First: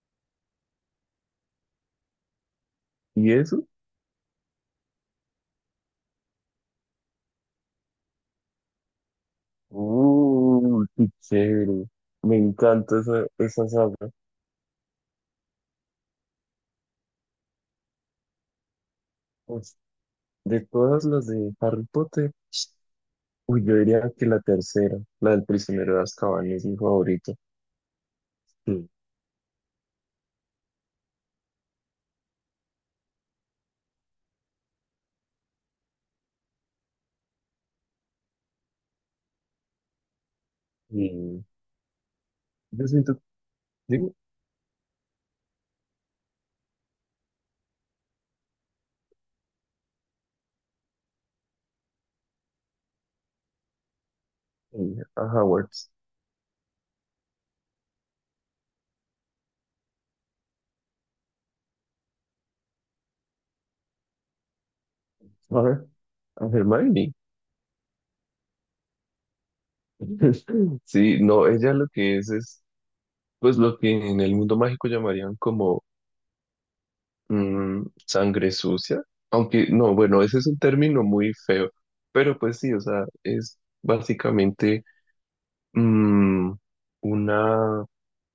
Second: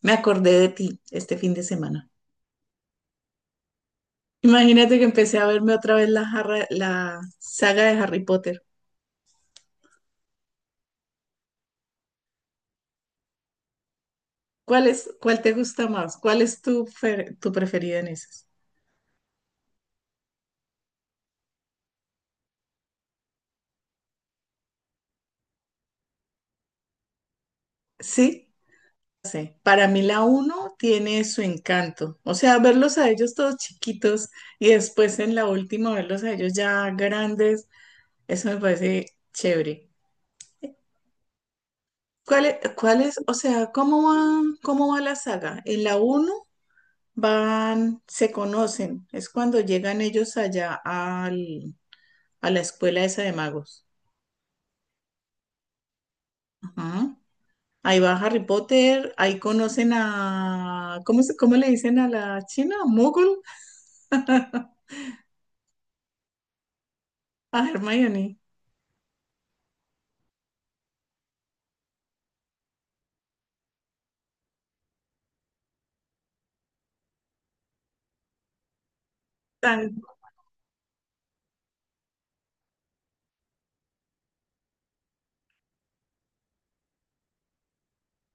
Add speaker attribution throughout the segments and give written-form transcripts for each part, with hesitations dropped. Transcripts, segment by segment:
Speaker 1: Me acordé de ti este fin de semana.
Speaker 2: ¿Y eso?
Speaker 1: Imagínate que empecé a verme otra vez la saga de Harry Potter.
Speaker 2: ¡Uh, qué chévere! Me encanta esa saga.
Speaker 1: ¿Cuál es, cuál te gusta más? ¿Cuál es tu preferida en esas?
Speaker 2: Pues, de todas las de Harry Potter, uy, yo diría que la tercera, la del prisionero de Azkaban, es mi favorita.
Speaker 1: Sí,
Speaker 2: Sí.
Speaker 1: sí. Para mí la uno tiene su encanto. O sea, verlos a ellos todos chiquitos y después en la última verlos a ellos ya grandes, eso me parece chévere.
Speaker 2: Y yo
Speaker 1: Cuál es,
Speaker 2: siento,
Speaker 1: o sea,
Speaker 2: digo,
Speaker 1: cómo va la saga? ¿En la uno van, se conocen. Es cuando llegan ellos a la escuela esa de magos.
Speaker 2: a Howard,
Speaker 1: Ajá. Ahí va Harry Potter, ahí conocen a, ¿cómo, cómo le dicen a la china? ¿Mogul?
Speaker 2: a ver, a Hermione.
Speaker 1: A Hermione.
Speaker 2: Sí, no, ella lo que es, pues lo que en el mundo mágico llamarían como sangre sucia, aunque no,
Speaker 1: Tan
Speaker 2: bueno, ese es un término muy feo, pero pues sí, o sea, es básicamente mm, una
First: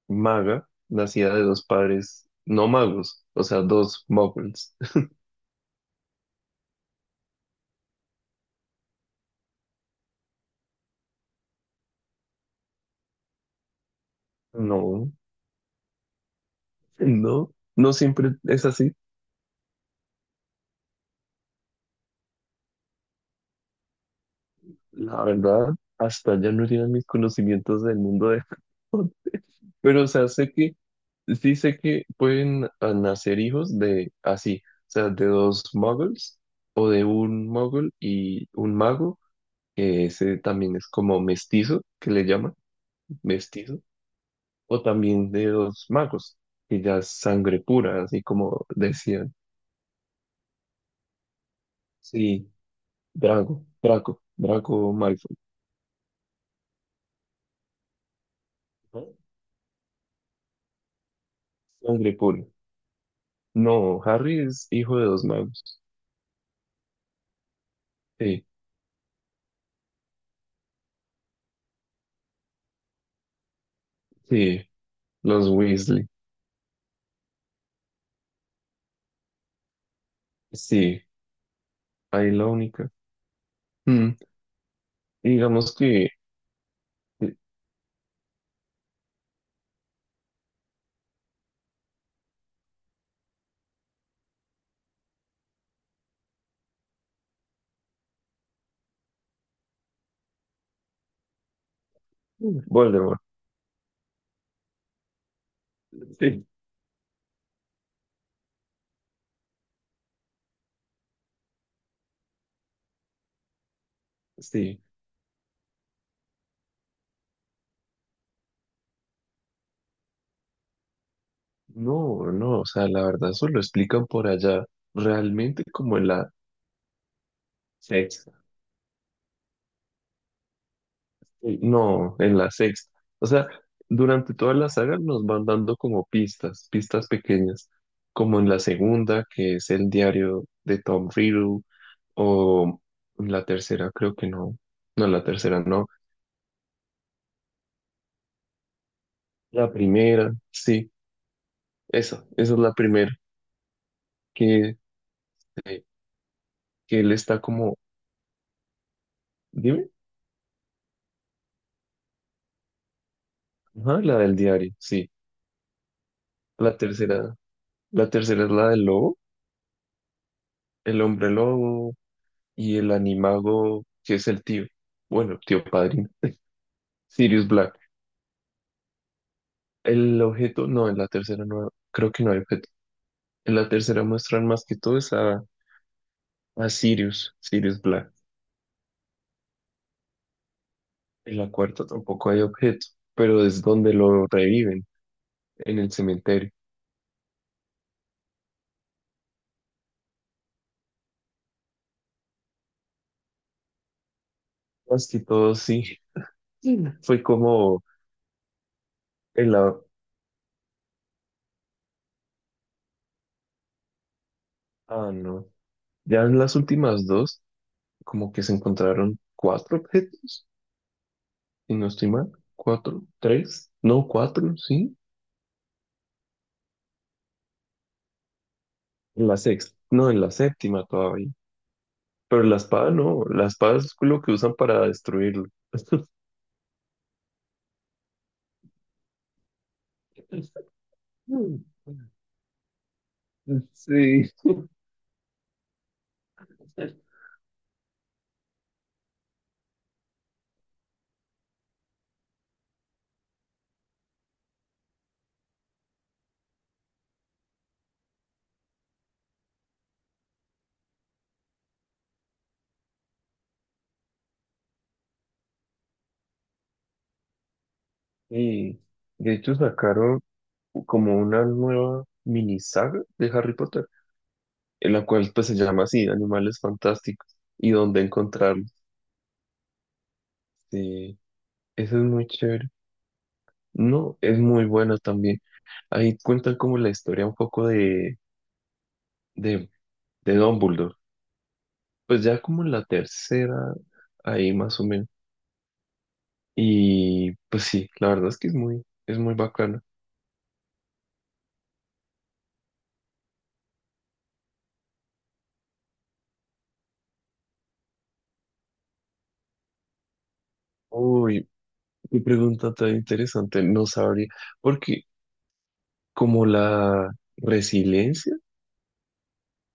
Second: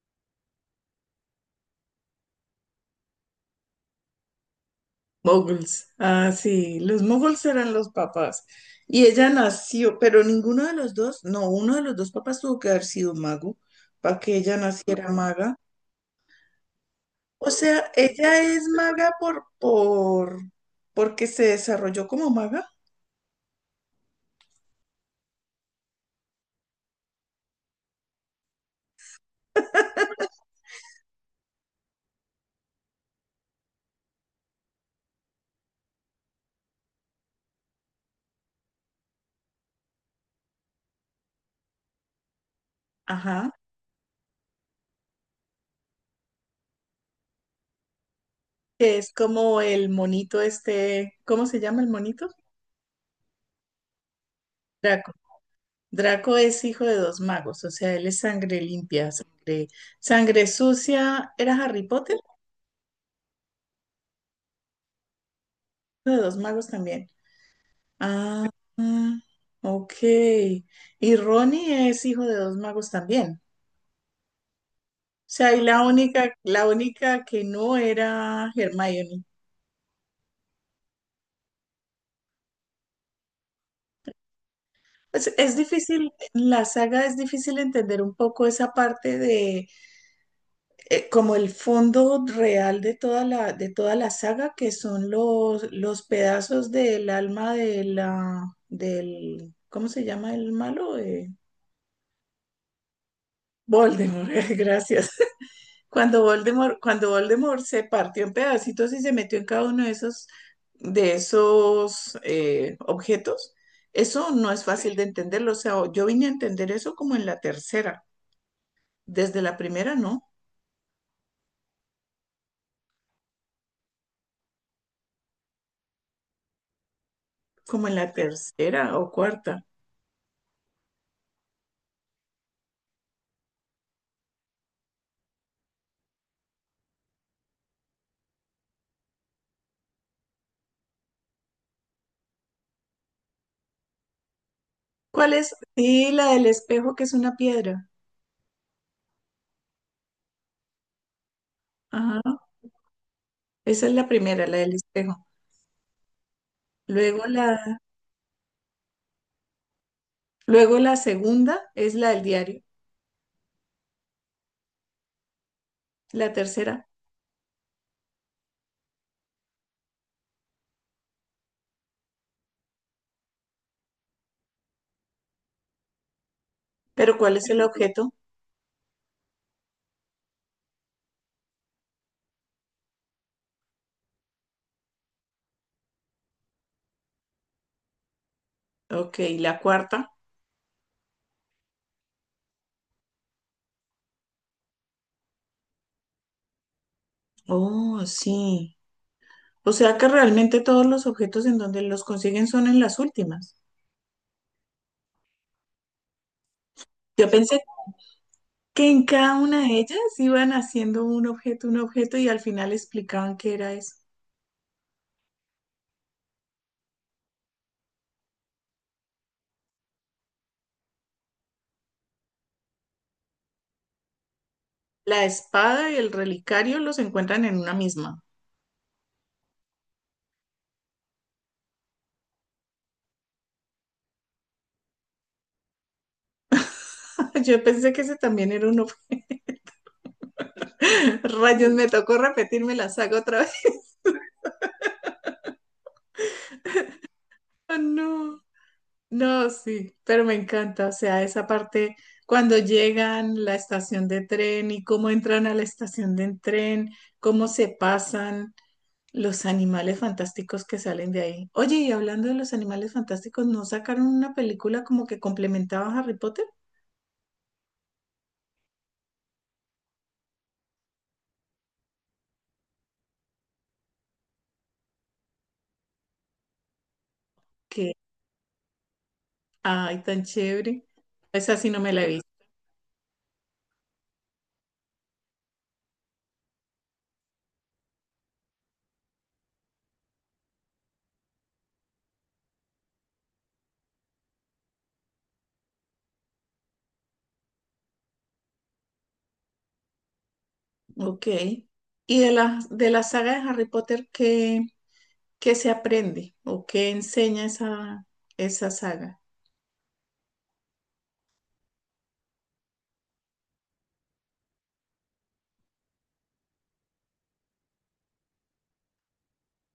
Speaker 2: maga nacida de dos padres no magos, o sea, dos muggles.
Speaker 1: moguls. Ah, sí, los moguls eran los papás. Y ella nació, pero ninguno de los dos, no, uno de los dos papás tuvo que haber sido mago para que ella naciera
Speaker 2: No,
Speaker 1: maga. O
Speaker 2: no,
Speaker 1: sea,
Speaker 2: no siempre
Speaker 1: ella
Speaker 2: es
Speaker 1: es
Speaker 2: así,
Speaker 1: maga porque se desarrolló como maga.
Speaker 2: la verdad, hasta ya no llegan mis conocimientos del mundo. Pero, o sea, sé que, sí sé que pueden nacer hijos de así, o sea, de dos muggles o de un muggle y un mago, que ese también es como mestizo, que le llaman
Speaker 1: Ajá.
Speaker 2: mestizo, o también de dos magos, que ya es sangre pura, así como
Speaker 1: Que es
Speaker 2: decían.
Speaker 1: como el monito este, ¿cómo se llama el monito?
Speaker 2: Sí, Draco
Speaker 1: Draco.
Speaker 2: Malfoy,
Speaker 1: Draco es hijo de dos magos, o sea, él es sangre limpia,
Speaker 2: ¿no?
Speaker 1: sangre, sangre sucia. ¿Era Harry
Speaker 2: Sangre
Speaker 1: Potter?
Speaker 2: pura. No, Harry es hijo de dos magos.
Speaker 1: Hijo de dos magos también.
Speaker 2: Sí,
Speaker 1: Ah, ah, ok. Y Ronnie es hijo de dos magos también.
Speaker 2: sí,
Speaker 1: O
Speaker 2: los
Speaker 1: sea, y
Speaker 2: Weasley,
Speaker 1: la única que no era Hermione.
Speaker 2: sí, ahí la única. Mm. Y
Speaker 1: Es
Speaker 2: digamos que
Speaker 1: difícil, en la saga es
Speaker 2: eh,
Speaker 1: difícil entender un poco esa parte de como el fondo real de de toda la saga, que son los pedazos del alma de del, ¿cómo se llama el malo?
Speaker 2: Voldemort.
Speaker 1: Voldemort, gracias.
Speaker 2: Sí,
Speaker 1: Cuando Voldemort se partió en pedacitos y se metió en cada uno de esos objetos, eso no es Sí.
Speaker 2: sí.
Speaker 1: fácil de entenderlo. O sea, yo vine a entender eso como en la tercera. Desde la primera, no,
Speaker 2: No, no, o sea, la verdad, eso lo explican por allá, realmente como en la
Speaker 1: como en la
Speaker 2: sexta.
Speaker 1: tercera o cuarta.
Speaker 2: Sí. No, en la sexta. O sea, durante toda la saga nos van dando como pistas, pistas pequeñas, como en la segunda, que es el diario de Tom Riddle, o en la tercera, creo que no. No, en la
Speaker 1: ¿Cuál es?
Speaker 2: tercera no.
Speaker 1: Sí, la del espejo, que es una piedra.
Speaker 2: La primera, sí, esa,
Speaker 1: Ajá.
Speaker 2: esa es la primera,
Speaker 1: Esa es la primera, la del
Speaker 2: que,
Speaker 1: espejo.
Speaker 2: eh, que él
Speaker 1: Luego
Speaker 2: está como,
Speaker 1: la,
Speaker 2: dime.
Speaker 1: luego la segunda es la del diario.
Speaker 2: Ajá, la del diario, sí.
Speaker 1: La
Speaker 2: La
Speaker 1: tercera.
Speaker 2: tercera, la tercera es la del lobo, el hombre lobo y el animago, que es el tío. Bueno, tío padrino.
Speaker 1: Pero ¿cuál
Speaker 2: Sirius
Speaker 1: es el
Speaker 2: Black.
Speaker 1: objeto?
Speaker 2: El objeto, no, en la tercera no, creo que no hay objeto. En la tercera muestran más que todo es a Sirius Black.
Speaker 1: Ok, la cuarta.
Speaker 2: En la cuarta tampoco hay objeto, pero es donde lo reviven, en el cementerio.
Speaker 1: Oh, sí. O sea que realmente todos los objetos en donde los consiguen son en las últimas.
Speaker 2: Más que todo, sí. Fue
Speaker 1: Yo pensé
Speaker 2: como
Speaker 1: que en cada
Speaker 2: en
Speaker 1: una
Speaker 2: la.
Speaker 1: de ellas iban haciendo un objeto y al final explicaban qué era eso.
Speaker 2: Ah, no. Ya en las últimas dos. Como que se encontraron cuatro objetos, y no estoy mal, cuatro, tres, no, cuatro, sí,
Speaker 1: La espada y el relicario los encuentran en una misma.
Speaker 2: en la sexta, no, en la séptima todavía, pero la espada no, la espada es lo que usan para destruirlo.
Speaker 1: Yo pensé que ese también era uno. Rayos, me tocó repetirme la saga otra vez.
Speaker 2: Sí.
Speaker 1: Ah, no, no, sí, pero me encanta. O sea, esa parte cuando llegan a la estación de tren y cómo entran a la estación de tren, cómo se pasan los animales fantásticos que salen de ahí. Oye, y hablando de los animales fantásticos, ¿no sacaron una película como que complementaba a Harry Potter?
Speaker 2: Y de hecho sacaron como una nueva mini saga de Harry Potter, en la cual pues se llama así, Animales Fantásticos, y
Speaker 1: Que,
Speaker 2: donde encontrarlos.
Speaker 1: ay, tan chévere.
Speaker 2: Sí,
Speaker 1: Esa sí no me
Speaker 2: eso es
Speaker 1: la he
Speaker 2: muy
Speaker 1: visto.
Speaker 2: chévere. No, es muy bueno también. Ahí cuentan como la historia un poco de, de Dumbledore. Pues ya como en la tercera, ahí más o menos. Y pues sí, la verdad es que es muy, bacana.
Speaker 1: Ok. Y de de la saga de Harry Potter, ¿qué, qué se aprende o qué enseña esa saga?
Speaker 2: Uy, qué pregunta tan interesante. No sabría, porque como la resiliencia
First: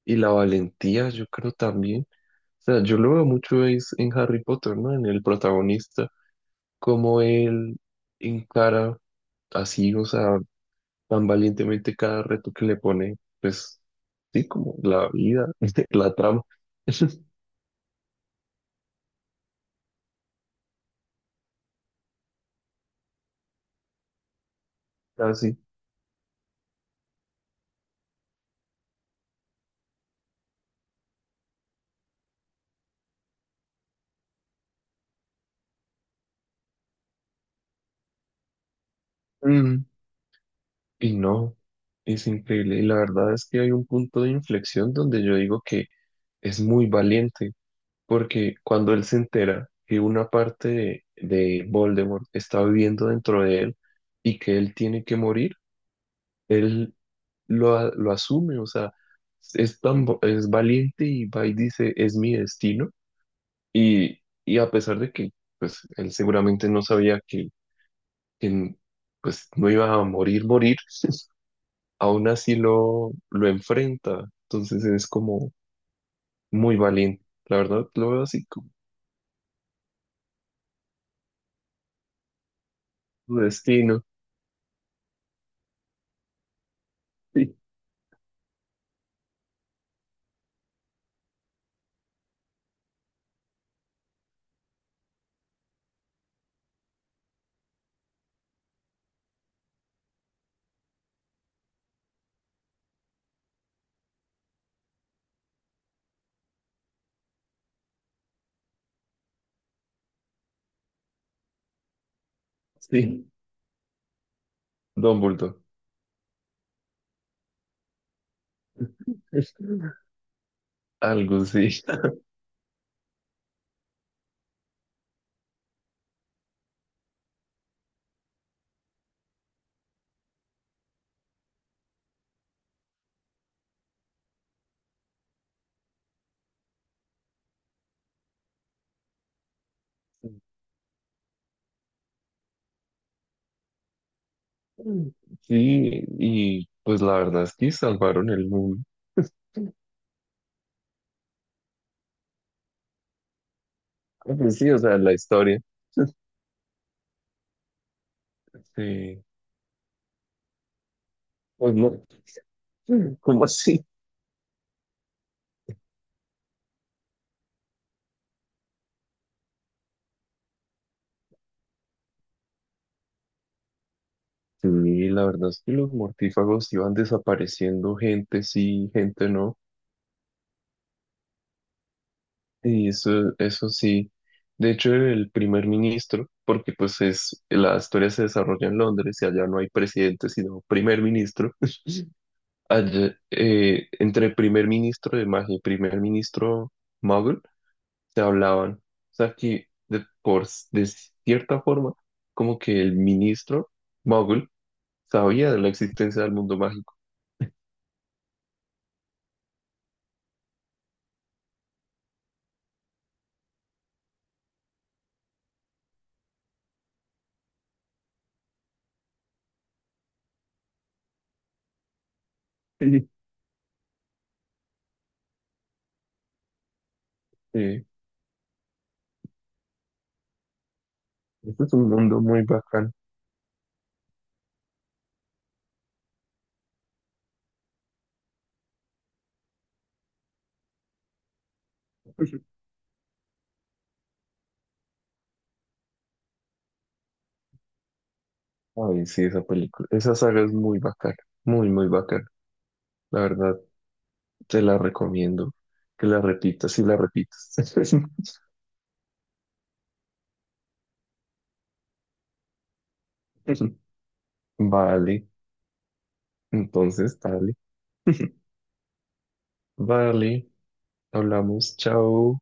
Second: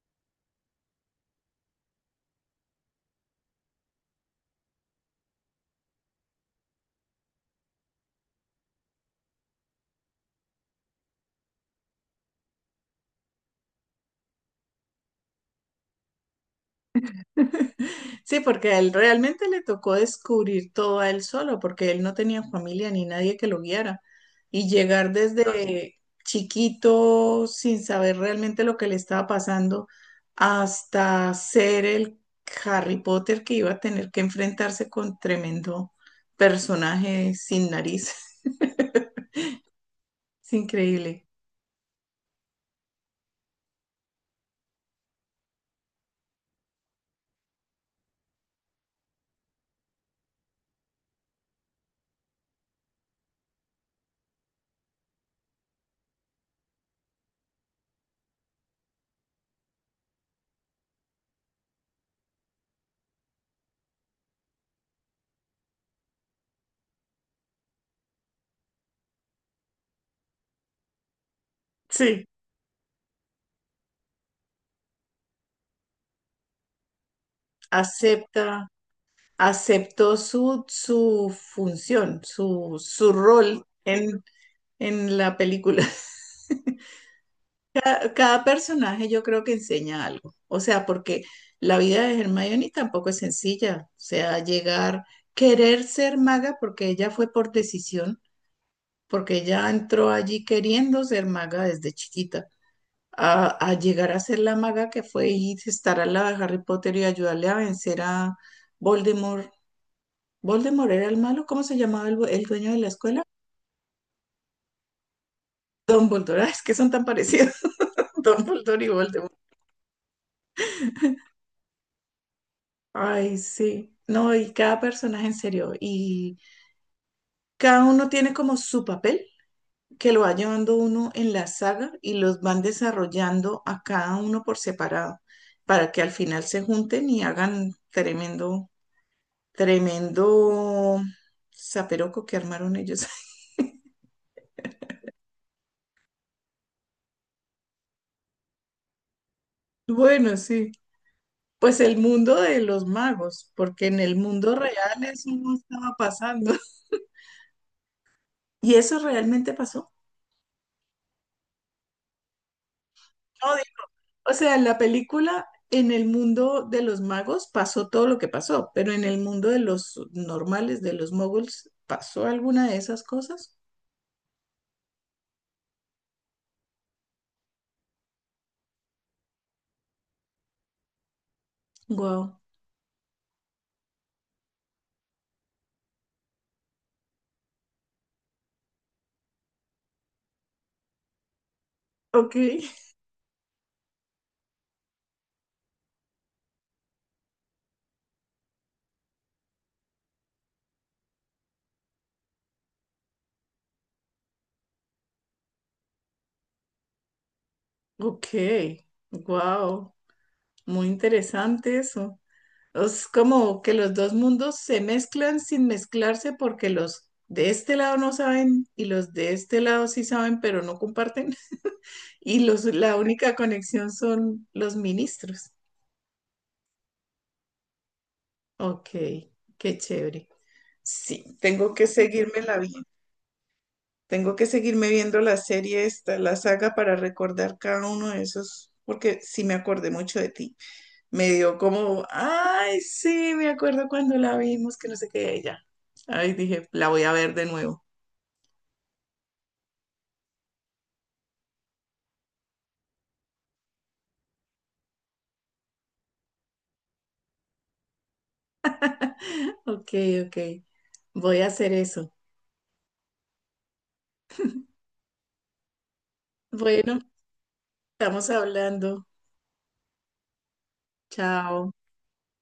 Speaker 2: y la valentía, yo creo también. O sea, yo lo veo mucho es en Harry Potter, ¿no? En el protagonista, como él encara así, o sea, tan valientemente cada reto que le pone, pues sí, como la vida, la trama,
Speaker 1: Sí, porque a él realmente le tocó descubrir todo a él solo, porque él no tenía familia ni nadie que lo guiara. Y llegar
Speaker 2: casi.
Speaker 1: desde chiquito sin saber realmente lo que le estaba pasando hasta ser el Harry Potter que iba a tener que enfrentarse con tremendo personaje sin nariz.
Speaker 2: Mm,
Speaker 1: Es
Speaker 2: Y
Speaker 1: increíble.
Speaker 2: no, es increíble. Y la verdad es que hay un punto de inflexión donde yo digo que es muy valiente, porque cuando él se entera que una parte de Voldemort está viviendo dentro de él y que él tiene que morir, él lo asume, o sea, es valiente y va y dice, es mi destino. Y a pesar de que pues, él seguramente no sabía que, pues, no iba a morir, morir,
Speaker 1: Sí,
Speaker 2: aún así lo enfrenta. Entonces es como muy valiente. La verdad, lo veo así
Speaker 1: acepta,
Speaker 2: como
Speaker 1: aceptó su función, su
Speaker 2: su
Speaker 1: rol
Speaker 2: destino.
Speaker 1: en la película.
Speaker 2: Sí,
Speaker 1: Cada personaje yo creo que enseña algo. O sea, porque la vida de Hermione tampoco es sencilla. O sea, llegar, querer ser maga, porque ella fue por decisión, porque ella entró allí queriendo ser maga desde chiquita. A llegar a ser la maga que fue y estar al lado de Harry Potter y ayudarle a vencer a Voldemort. ¿Voldemort era el malo? ¿Cómo se llamaba el, el dueño de la escuela?
Speaker 2: sí. Dumbledore.
Speaker 1: Dumbledore. Ay, es que son tan parecidos. Dumbledore y Voldemort.
Speaker 2: Algo sí.
Speaker 1: Ay, sí. No, y cada personaje en serio. Y cada uno tiene como su papel que lo va llevando uno en la saga y los van desarrollando a cada uno por separado para que al final se junten y hagan tremendo, tremendo zaperoco que armaron ellos.
Speaker 2: Sí, y pues la verdad es que salvaron el mundo.
Speaker 1: Bueno, sí. Pues el mundo de los magos, porque en el mundo
Speaker 2: Pues sí, o sea,
Speaker 1: real
Speaker 2: la
Speaker 1: eso no
Speaker 2: historia.
Speaker 1: estaba pasando. ¿Y eso
Speaker 2: Sí.
Speaker 1: realmente pasó?
Speaker 2: Pues no. ¿Cómo
Speaker 1: No,
Speaker 2: así?
Speaker 1: o sea, en la película, en el mundo de los magos pasó todo lo que pasó, pero en el mundo de los normales, de los moguls, ¿pasó alguna de esas cosas?
Speaker 2: Sí, la verdad es que los mortífagos iban desapareciendo, gente sí, gente no,
Speaker 1: Wow.
Speaker 2: y eso sí. De hecho, el primer ministro, porque pues es, la historia se desarrolla en Londres y allá no hay presidente, sino primer ministro.
Speaker 1: Ok,
Speaker 2: Allá, entre primer ministro de magia y primer ministro muggle se hablaban. O sea que de cierta forma, como que el ministro muggle sabía de la existencia del mundo mágico.
Speaker 1: ok, wow. Muy interesante eso. Es como que los dos mundos se mezclan sin mezclarse porque los de este lado no saben y los de este lado sí saben, pero no comparten. Y los, la única conexión son los ministros. Ok, qué chévere. Sí,
Speaker 2: Este
Speaker 1: tengo
Speaker 2: es
Speaker 1: que
Speaker 2: un mundo muy bacán.
Speaker 1: tengo que seguirme viendo la serie esta, la saga para recordar cada uno de esos, porque sí me acordé mucho de ti. Me dio como, ay, sí, me acuerdo cuando la vimos, que no sé qué, ella. Ay, dije, la voy a ver de nuevo.
Speaker 2: Ay, sí, esa película, esa saga es muy bacana, muy, muy bacana. La verdad, te la recomiendo que la repitas y la repitas.
Speaker 1: Ok, ok, voy a hacer eso.
Speaker 2: Vale,
Speaker 1: Bueno,
Speaker 2: entonces, dale.
Speaker 1: estamos hablando.
Speaker 2: Vale,
Speaker 1: Chao.
Speaker 2: hablamos, chao.